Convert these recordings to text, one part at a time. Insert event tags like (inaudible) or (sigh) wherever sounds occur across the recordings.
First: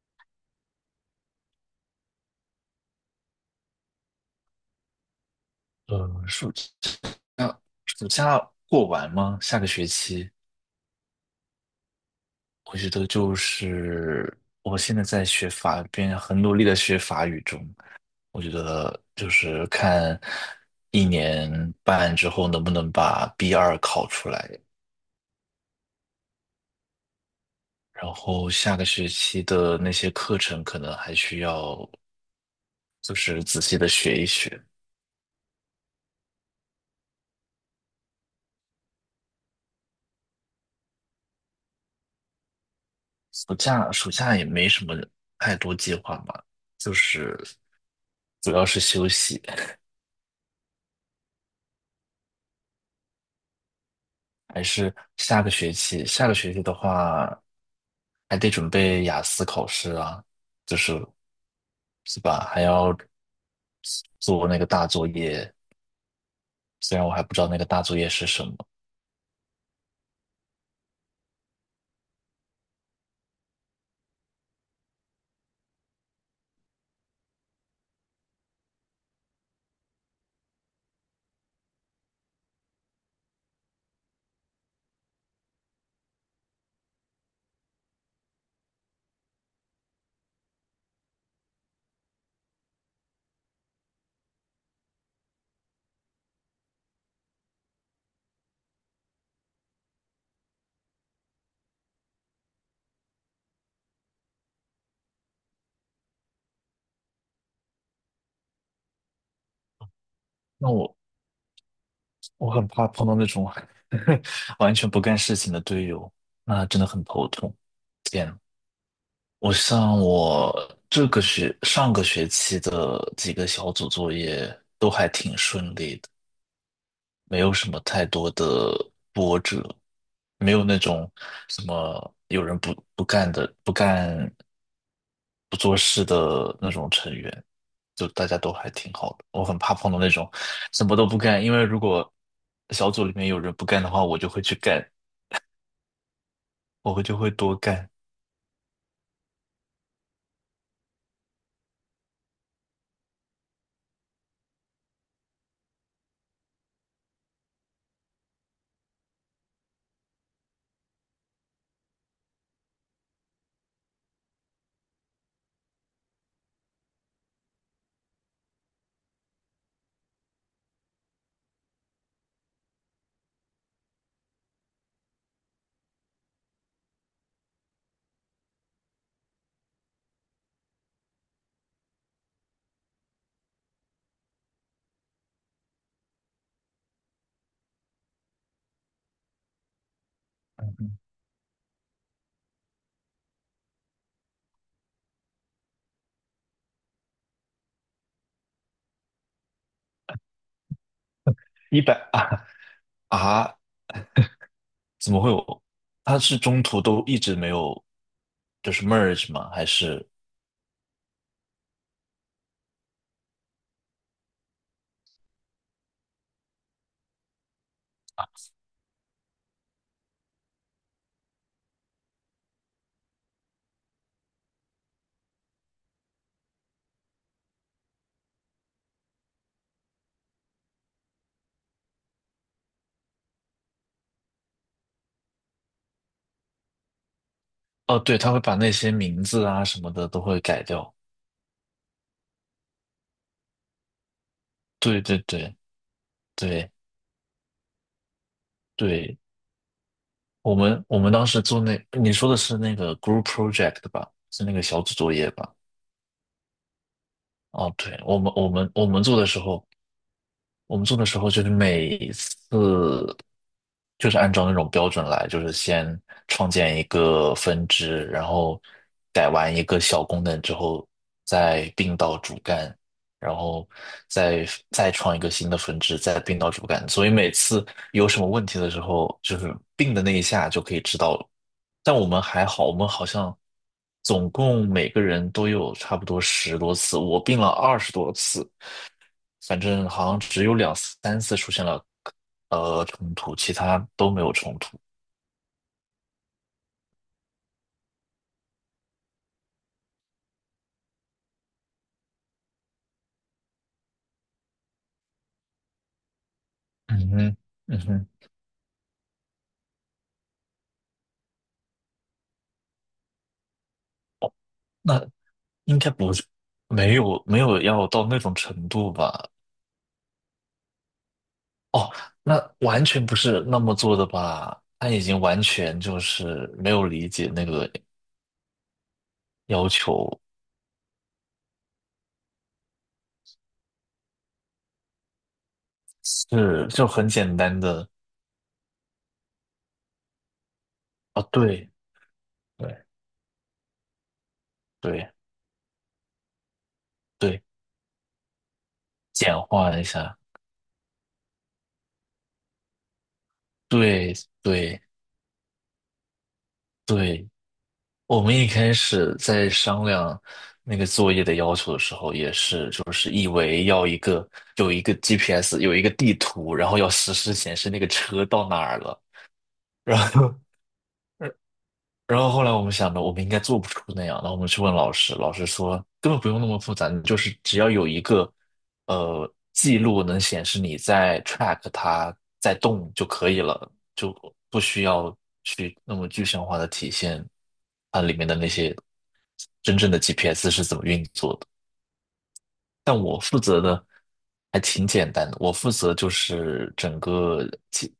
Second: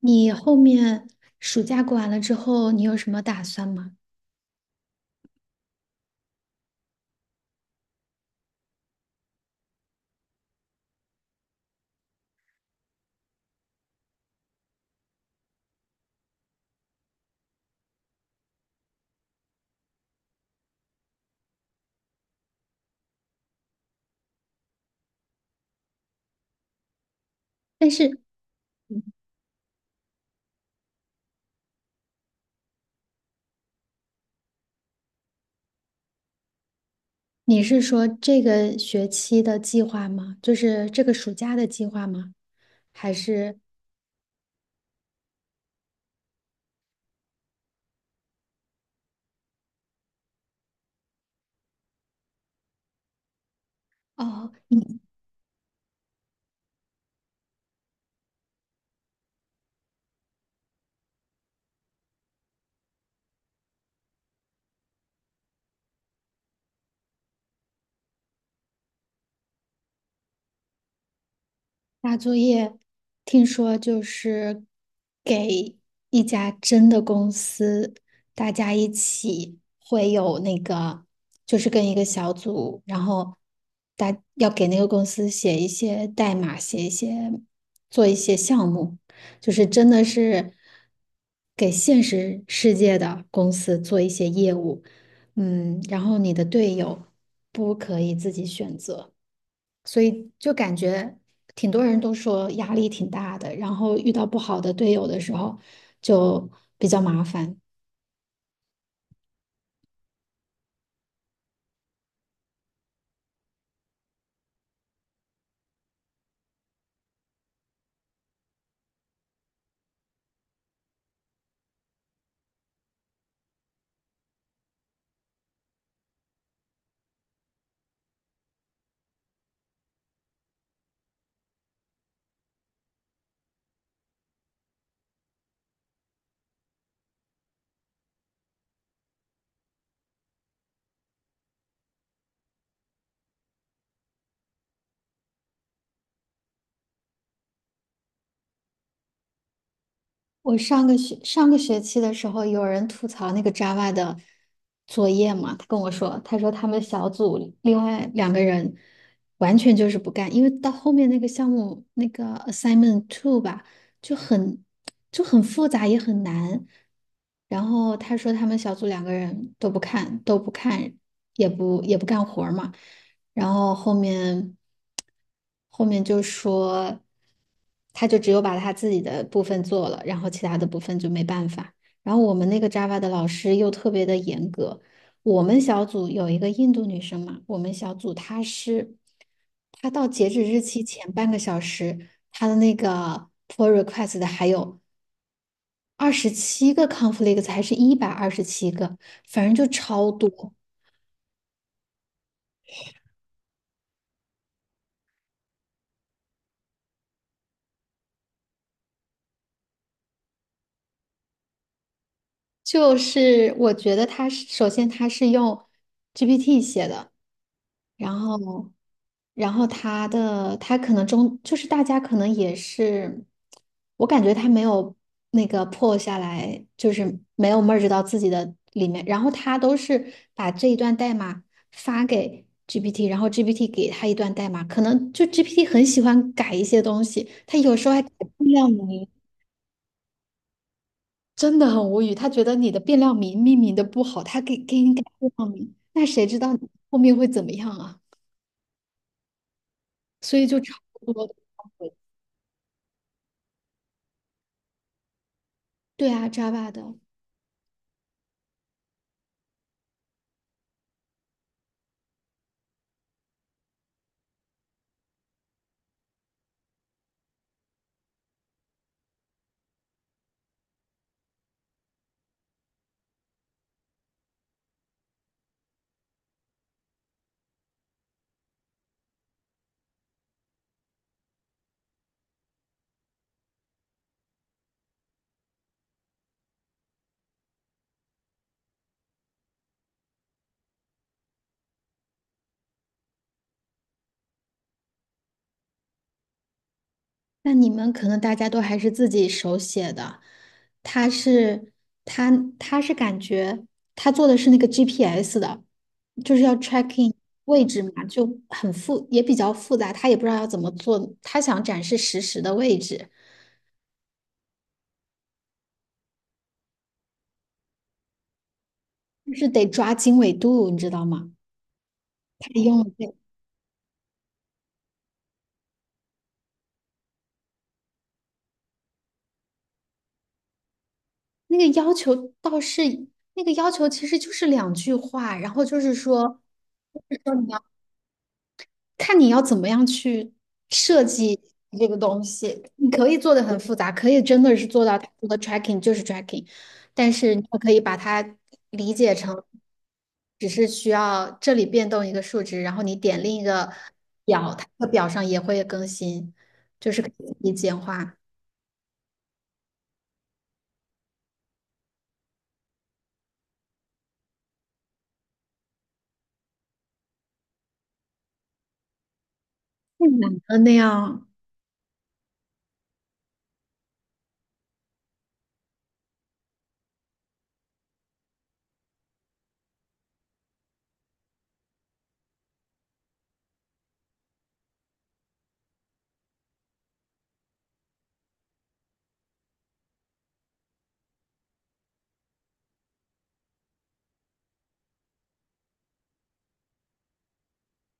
你后面暑假过完了之后，你有什么打算吗？呃，暑假暑假过完吗？下个学期，我觉得就是我现在在学法语，边很努力的学法语中，我觉得就是看一年半之后能不能把 B2考出来，但然是后下个学期的那些课程可能还需要就是仔细的学一学。你是说这个学期的计划吗？就是这个暑假的计划吗？还暑是假暑假也没什么太多计划嘛，就是主要是休息。哦，还是下个学期？下个学期的话，还得准备雅思考试啊，就是是吧？还要做那个大作业，虽然我还不知道那个大作业是什么。大作业，听说就是给一家真的公司，大家一起会有那个，就是跟一个小组，然后大要给那个公司写一些代码，写一些做一些项目，就是真的是给现实世界的公司做一些业务，嗯，然后你的队友不可以自己选择。所以就感觉挺多人都说压力挺大的，然后遇到不好的队友的时候就比较麻烦。那我很怕碰到那种 (laughs) 完全不干事情的队友，那真的很头痛。天，我像我这个学上个学期的几个小组作业都还挺顺利的，没有什么太多的波折。没有那种什么有人不做事的那种成员，就大家都还挺好的。我很怕碰到那种什么都不干，因为如果小组里面有人不干的话，我就会去干，我就会多干。我上个学期的时候，有人吐槽那个 Java 的作业嘛，他跟我说，他说他们小组另外两个人完全就是不干，因为到后面那个项目那个 assignment two 吧，就很就很复杂也很难。然后他说他们小组两个人都不看，都不看，也不干活儿嘛。然后后面就说，他就只有把他自己的部分做了，然后其他的部分就没办法。然后我们那个 Java 的老师又特别的严格。我们小组有一个印度女生嘛，我们小组她是，她到截止日期前半个小时，她的那个 pull request 的还有27个 conflict，s 还是127个，反正就超多。一百啊，啊，怎么会有？他是中途都一直没有，就是 merge 吗？还是？就是我觉得它是用 GPT 写的，然后然后它可能就是大家可能也是，我感觉它没有那个破下来，就是没有 merge 到自己的里面，然后它都是把这一段代码发给 GPT，然后 GPT 给它一段代码，可能就 GPT 很喜欢改一些东西，它有时候哦，还改对，他会不把了。那些名字啊什么的都会改掉。真的很无语。他觉得你的变量名命名的不好，他给你对改对变量对名，那谁知道你对，后面会怎么样啊？对，所以我就差们我不们多当的。时做那，你说的是那个 group project 吧？是那个小组作业吧？对啊，Java 的。哦，对，我们做的时候，我们做的时候就是每次就是按照那种标准来，就是先创建一个分支，然后改完一个小功能之后，再并到主干，然后再再创一个新的分支，再并到主干。所以每次有什么问题的时候，就是并的那一下就可以知道了。但我们还好，我们好像总共每个人都有差不多十多次，我并了20多次。反正好像只有2、3次出现了冲突，其他都没有冲突。那你们可能大家都还是自己手写的。他是他他感觉他做的是那个 GPS 的，就是要 嗯 tracking 哼，位嗯置嘛，哼，就很复也比较复杂，他也不知道要怎么做。他想展示实时的位置，那应该不是，没有要到那种程度吧？就是得抓经纬度，你知道吗？哦，那他用完全了不是那么做的吧？他已经完全就是没有理解那个要求，那个要求倒是那个要求，其实就是两句话，然后就是说，是就很就是简说你单要的看你要怎么样去设啊，计对这个东西，对你可以做的很复杂，可以真的是做到它对，除了 tracking 就是 tracking，但是你对，也可以把它理解简成化一下，只是需要这里变动一个数值，然后你点另一个对表，它对的表上也会更新，就是可对。以简化，太我们一开始在商量那个作业的要求的时候，也是就是以为要一个有一个 GPS，有一个地图，然后要实时显示那个车到哪儿了，然难后 (laughs)。了那样。然后后来我们想着，我们应该做不出那样。然后我们去问老师，老师说根本不用那么复杂，你就是只要有一个记录能显示你在 track 它在动就可以了，就不需要去那么具象化的体现它里面的那些真正的 GPS 是怎么运作的。但我负责的还挺简单的，我负责就是整个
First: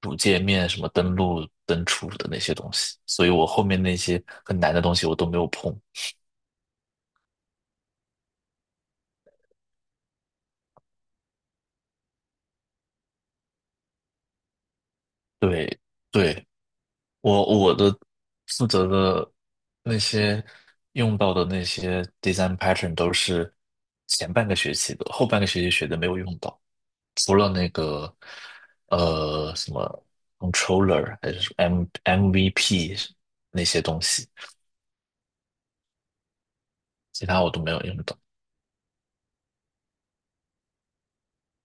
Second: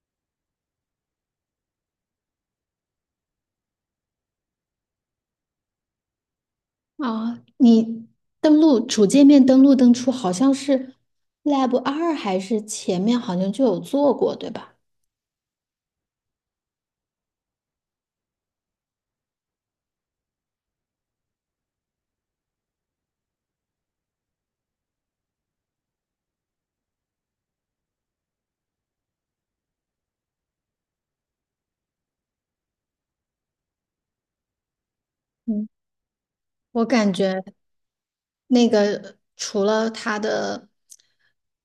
主界面什么登录、登出的那些东西，所以我后面那些很难的东西我都没有碰。啊，你登录主界面登录登出，好像是 Lab 二还是前面好像就有做过，对吧？对，对，我负责的那些用到的那些 design pattern 都是前半个学期的，后半个学期学的没有用到。除了那个呃什么 controller 还是什么 M MVP 那些东西，嗯，我感其觉他我都没有用到。那个除了它的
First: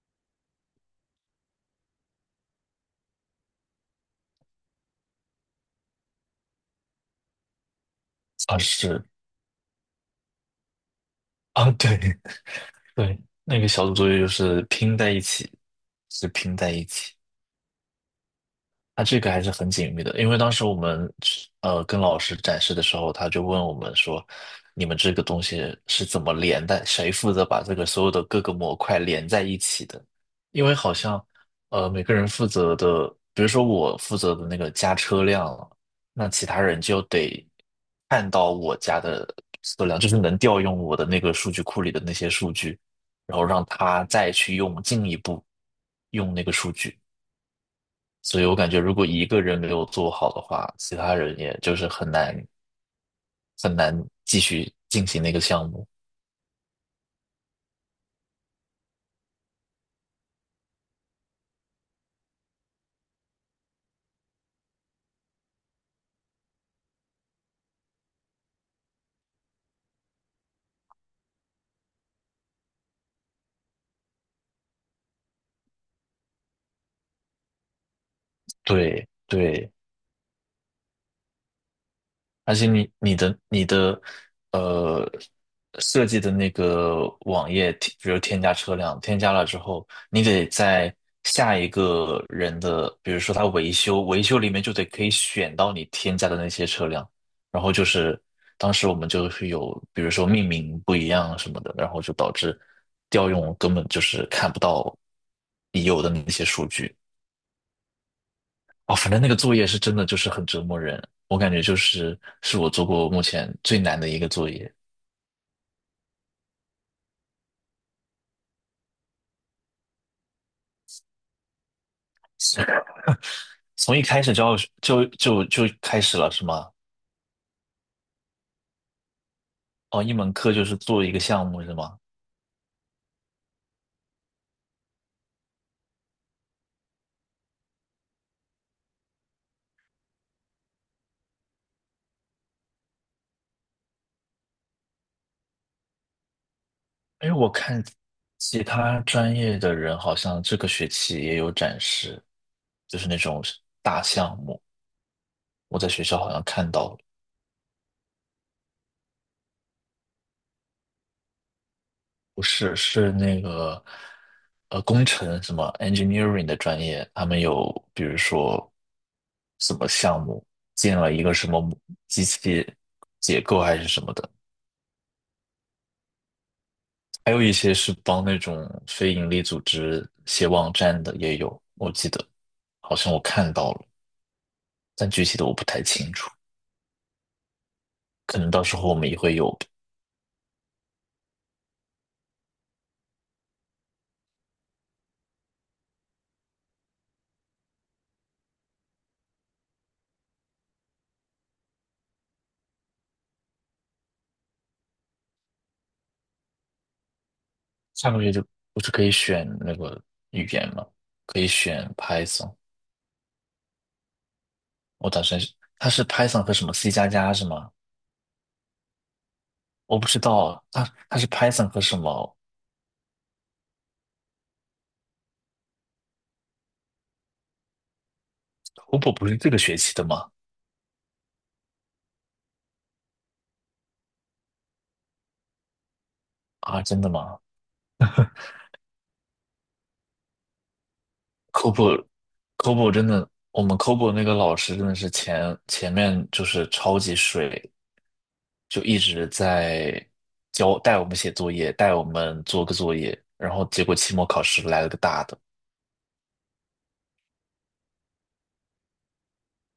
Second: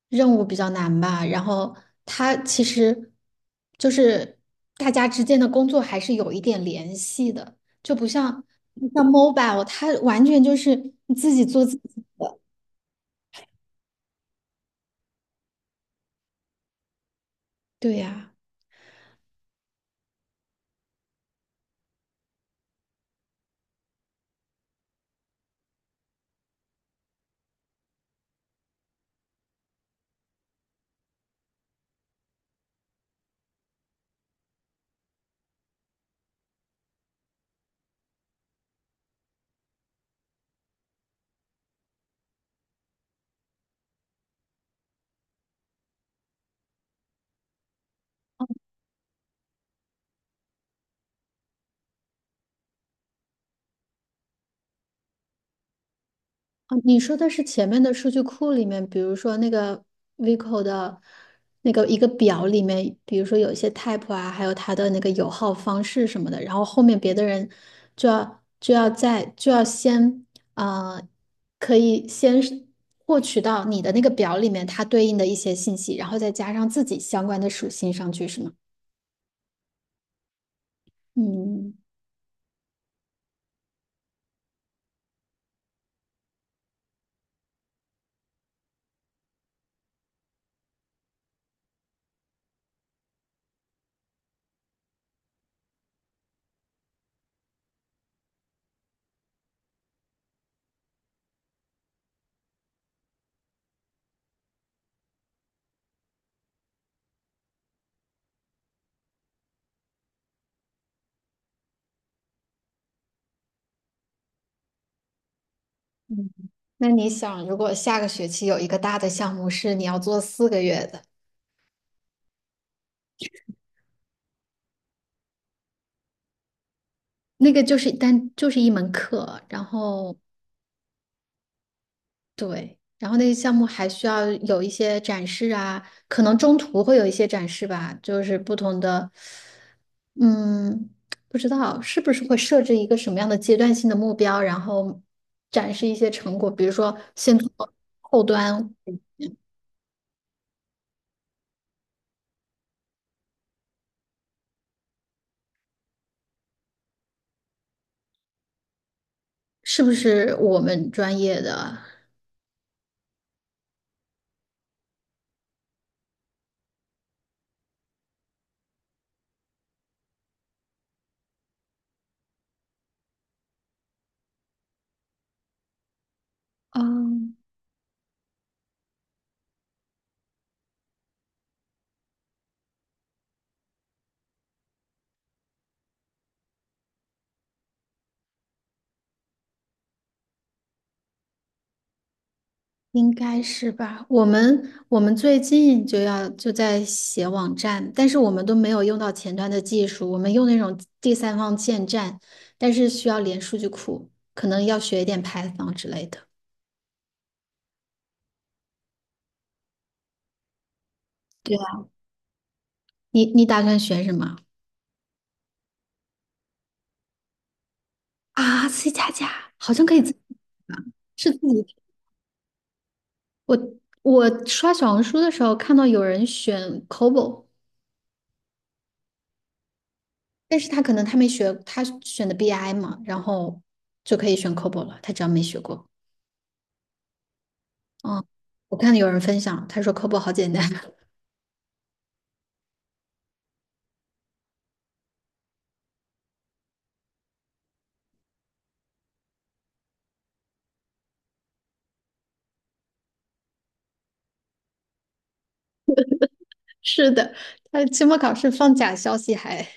任务比较难吧，然后它其实就是大家之间的工作还是有一点联系的，就不像啊像 是 mobile，它完全就是你自己做啊，自对 己。(laughs) 对，那个小组作业就是拼在一起，是拼在一起。对呀。他这个还是很紧密的，因为当时我们跟老师展示的时候，他就问我们说，你们这个东西是怎么连的？谁负责把这个所有的各个模块连在一起的？因为好像每个人负责的，比如说我负责的那个加车辆，了，那其他人就得看到我家的车辆，就是能调用我的那个数据库里的那些数据，然后让他再去用进一步用那个数据。所以我感觉如果一个人没有做好的话，其他人也就是很难很难继续进行那个项目。哦，你说的是前面的数据库里面，比如说那个 Vico 的那个一个表里面，比如说有一些 type 啊，还有它的那个油耗方式什么的，然后后面别的人就要先呃，可以先是获取到你的那个表里面它对应的一些信息，然后再加上自己相关的属性上去，是吗？对对，嗯。而且你的呃设计的那个网页，比如添加车辆，添加了之后，你得在下一个人的，比如说他维修，维修里面就得可以选到你添加的那些车辆，然后就是当时我们就是有，比如说命名不一样什么的，然后就导致调用根本就是看不到已有的那些数据。哦，反正那个作业是真的就是很折磨人，我感觉就是是我做过目前最难的一个作业，嗯，那你想，如果下个学期有一个大的项目是你要做4个月的？从一开始就要就开始了是吗？那个就是一门课，然哦，一后门课就是做一个项目是吗？对，然后那个项目还需要有一些展示啊，可能中途会有一些展示吧，就是不同的，嗯，不知道是不是会设置一个什么样的阶段性的目标，然后展示一些成果，比如说哎，先我做看后其端，他专业的人好像这个学期也有展示，就是那种大项目，我在学校好像看到了。是不是我们专业的？不是，是那个工程什么 engineering 的专业，他们有比如说什么项目建了一个什么机器结构还是什么的，哦，还有一些是帮那种非盈利组织写网站的也有，我记得好像我看到了，但具体的我不太清楚，可能到时候我们也会有。应该是吧？我们最近就在写网站，但是我们都没有用到前端的技术，我们用那种第三方建站，但是需要连数据库，可能要学一点 Python 之类的。下个月就不是可以选那个语言吗？可以对啊，选 Python，你打算学什么我打算是它是 Python 和什么 C++是吗？啊？C 加加好像可我以不知道，他是 是自 Python 己 和什么 (laughs)。我我刷小红书的时候看到有人选 COBOL，COBO 不是这个学期的吗？但是他可能没学，他选的 BI 嘛，然后就可以选 COBOL 了，他只要没学过。啊，真的吗 哦，我看有人分享，他说科普好简单。(laughs) c o b o c o b o 真的，我们 COBO 那个老师真的是前面就是超级水，就一直在教带我们写作业，带我们做个作业，然后结果期末考试来了个大的。是的，他期末考试放假消息还，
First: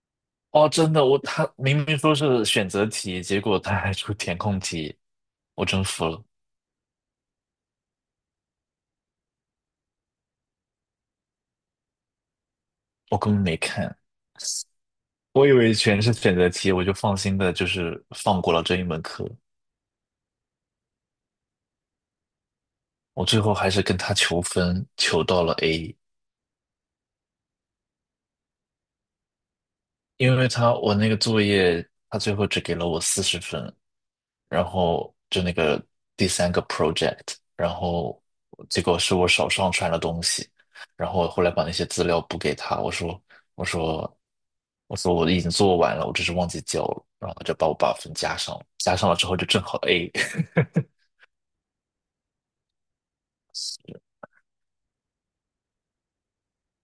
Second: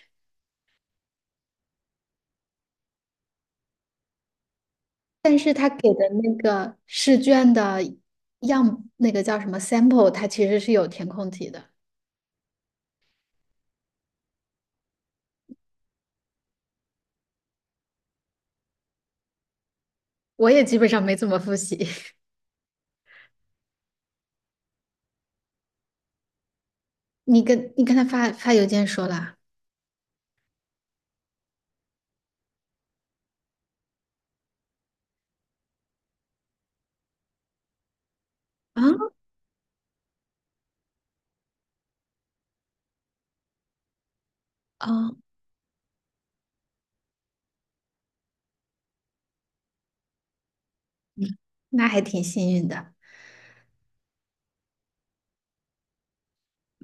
哦，真的，我他明明说是选择题，结果他还出填空题，但是我他真给服的了，那个试卷的样，那个叫什么 sample，他其实是有填空题的。我根本没看。我以为全是选择题，我就放心的，就是放过了这一门课。我也基本上没怎么复习。(laughs) 我最后还是跟他求分，求到了 A，你跟他发邮件说了因为他我那个作业，他最后只给了我40分，然后就那个第三个 project，然后结果啊？是我少上传了东西，然后我后来把那些资料补给他，我说我说哦，我已经做完了，我只是忘记交了，然后他就把我把分加上了，加上了之后就正好 A。那还挺幸运的。(laughs)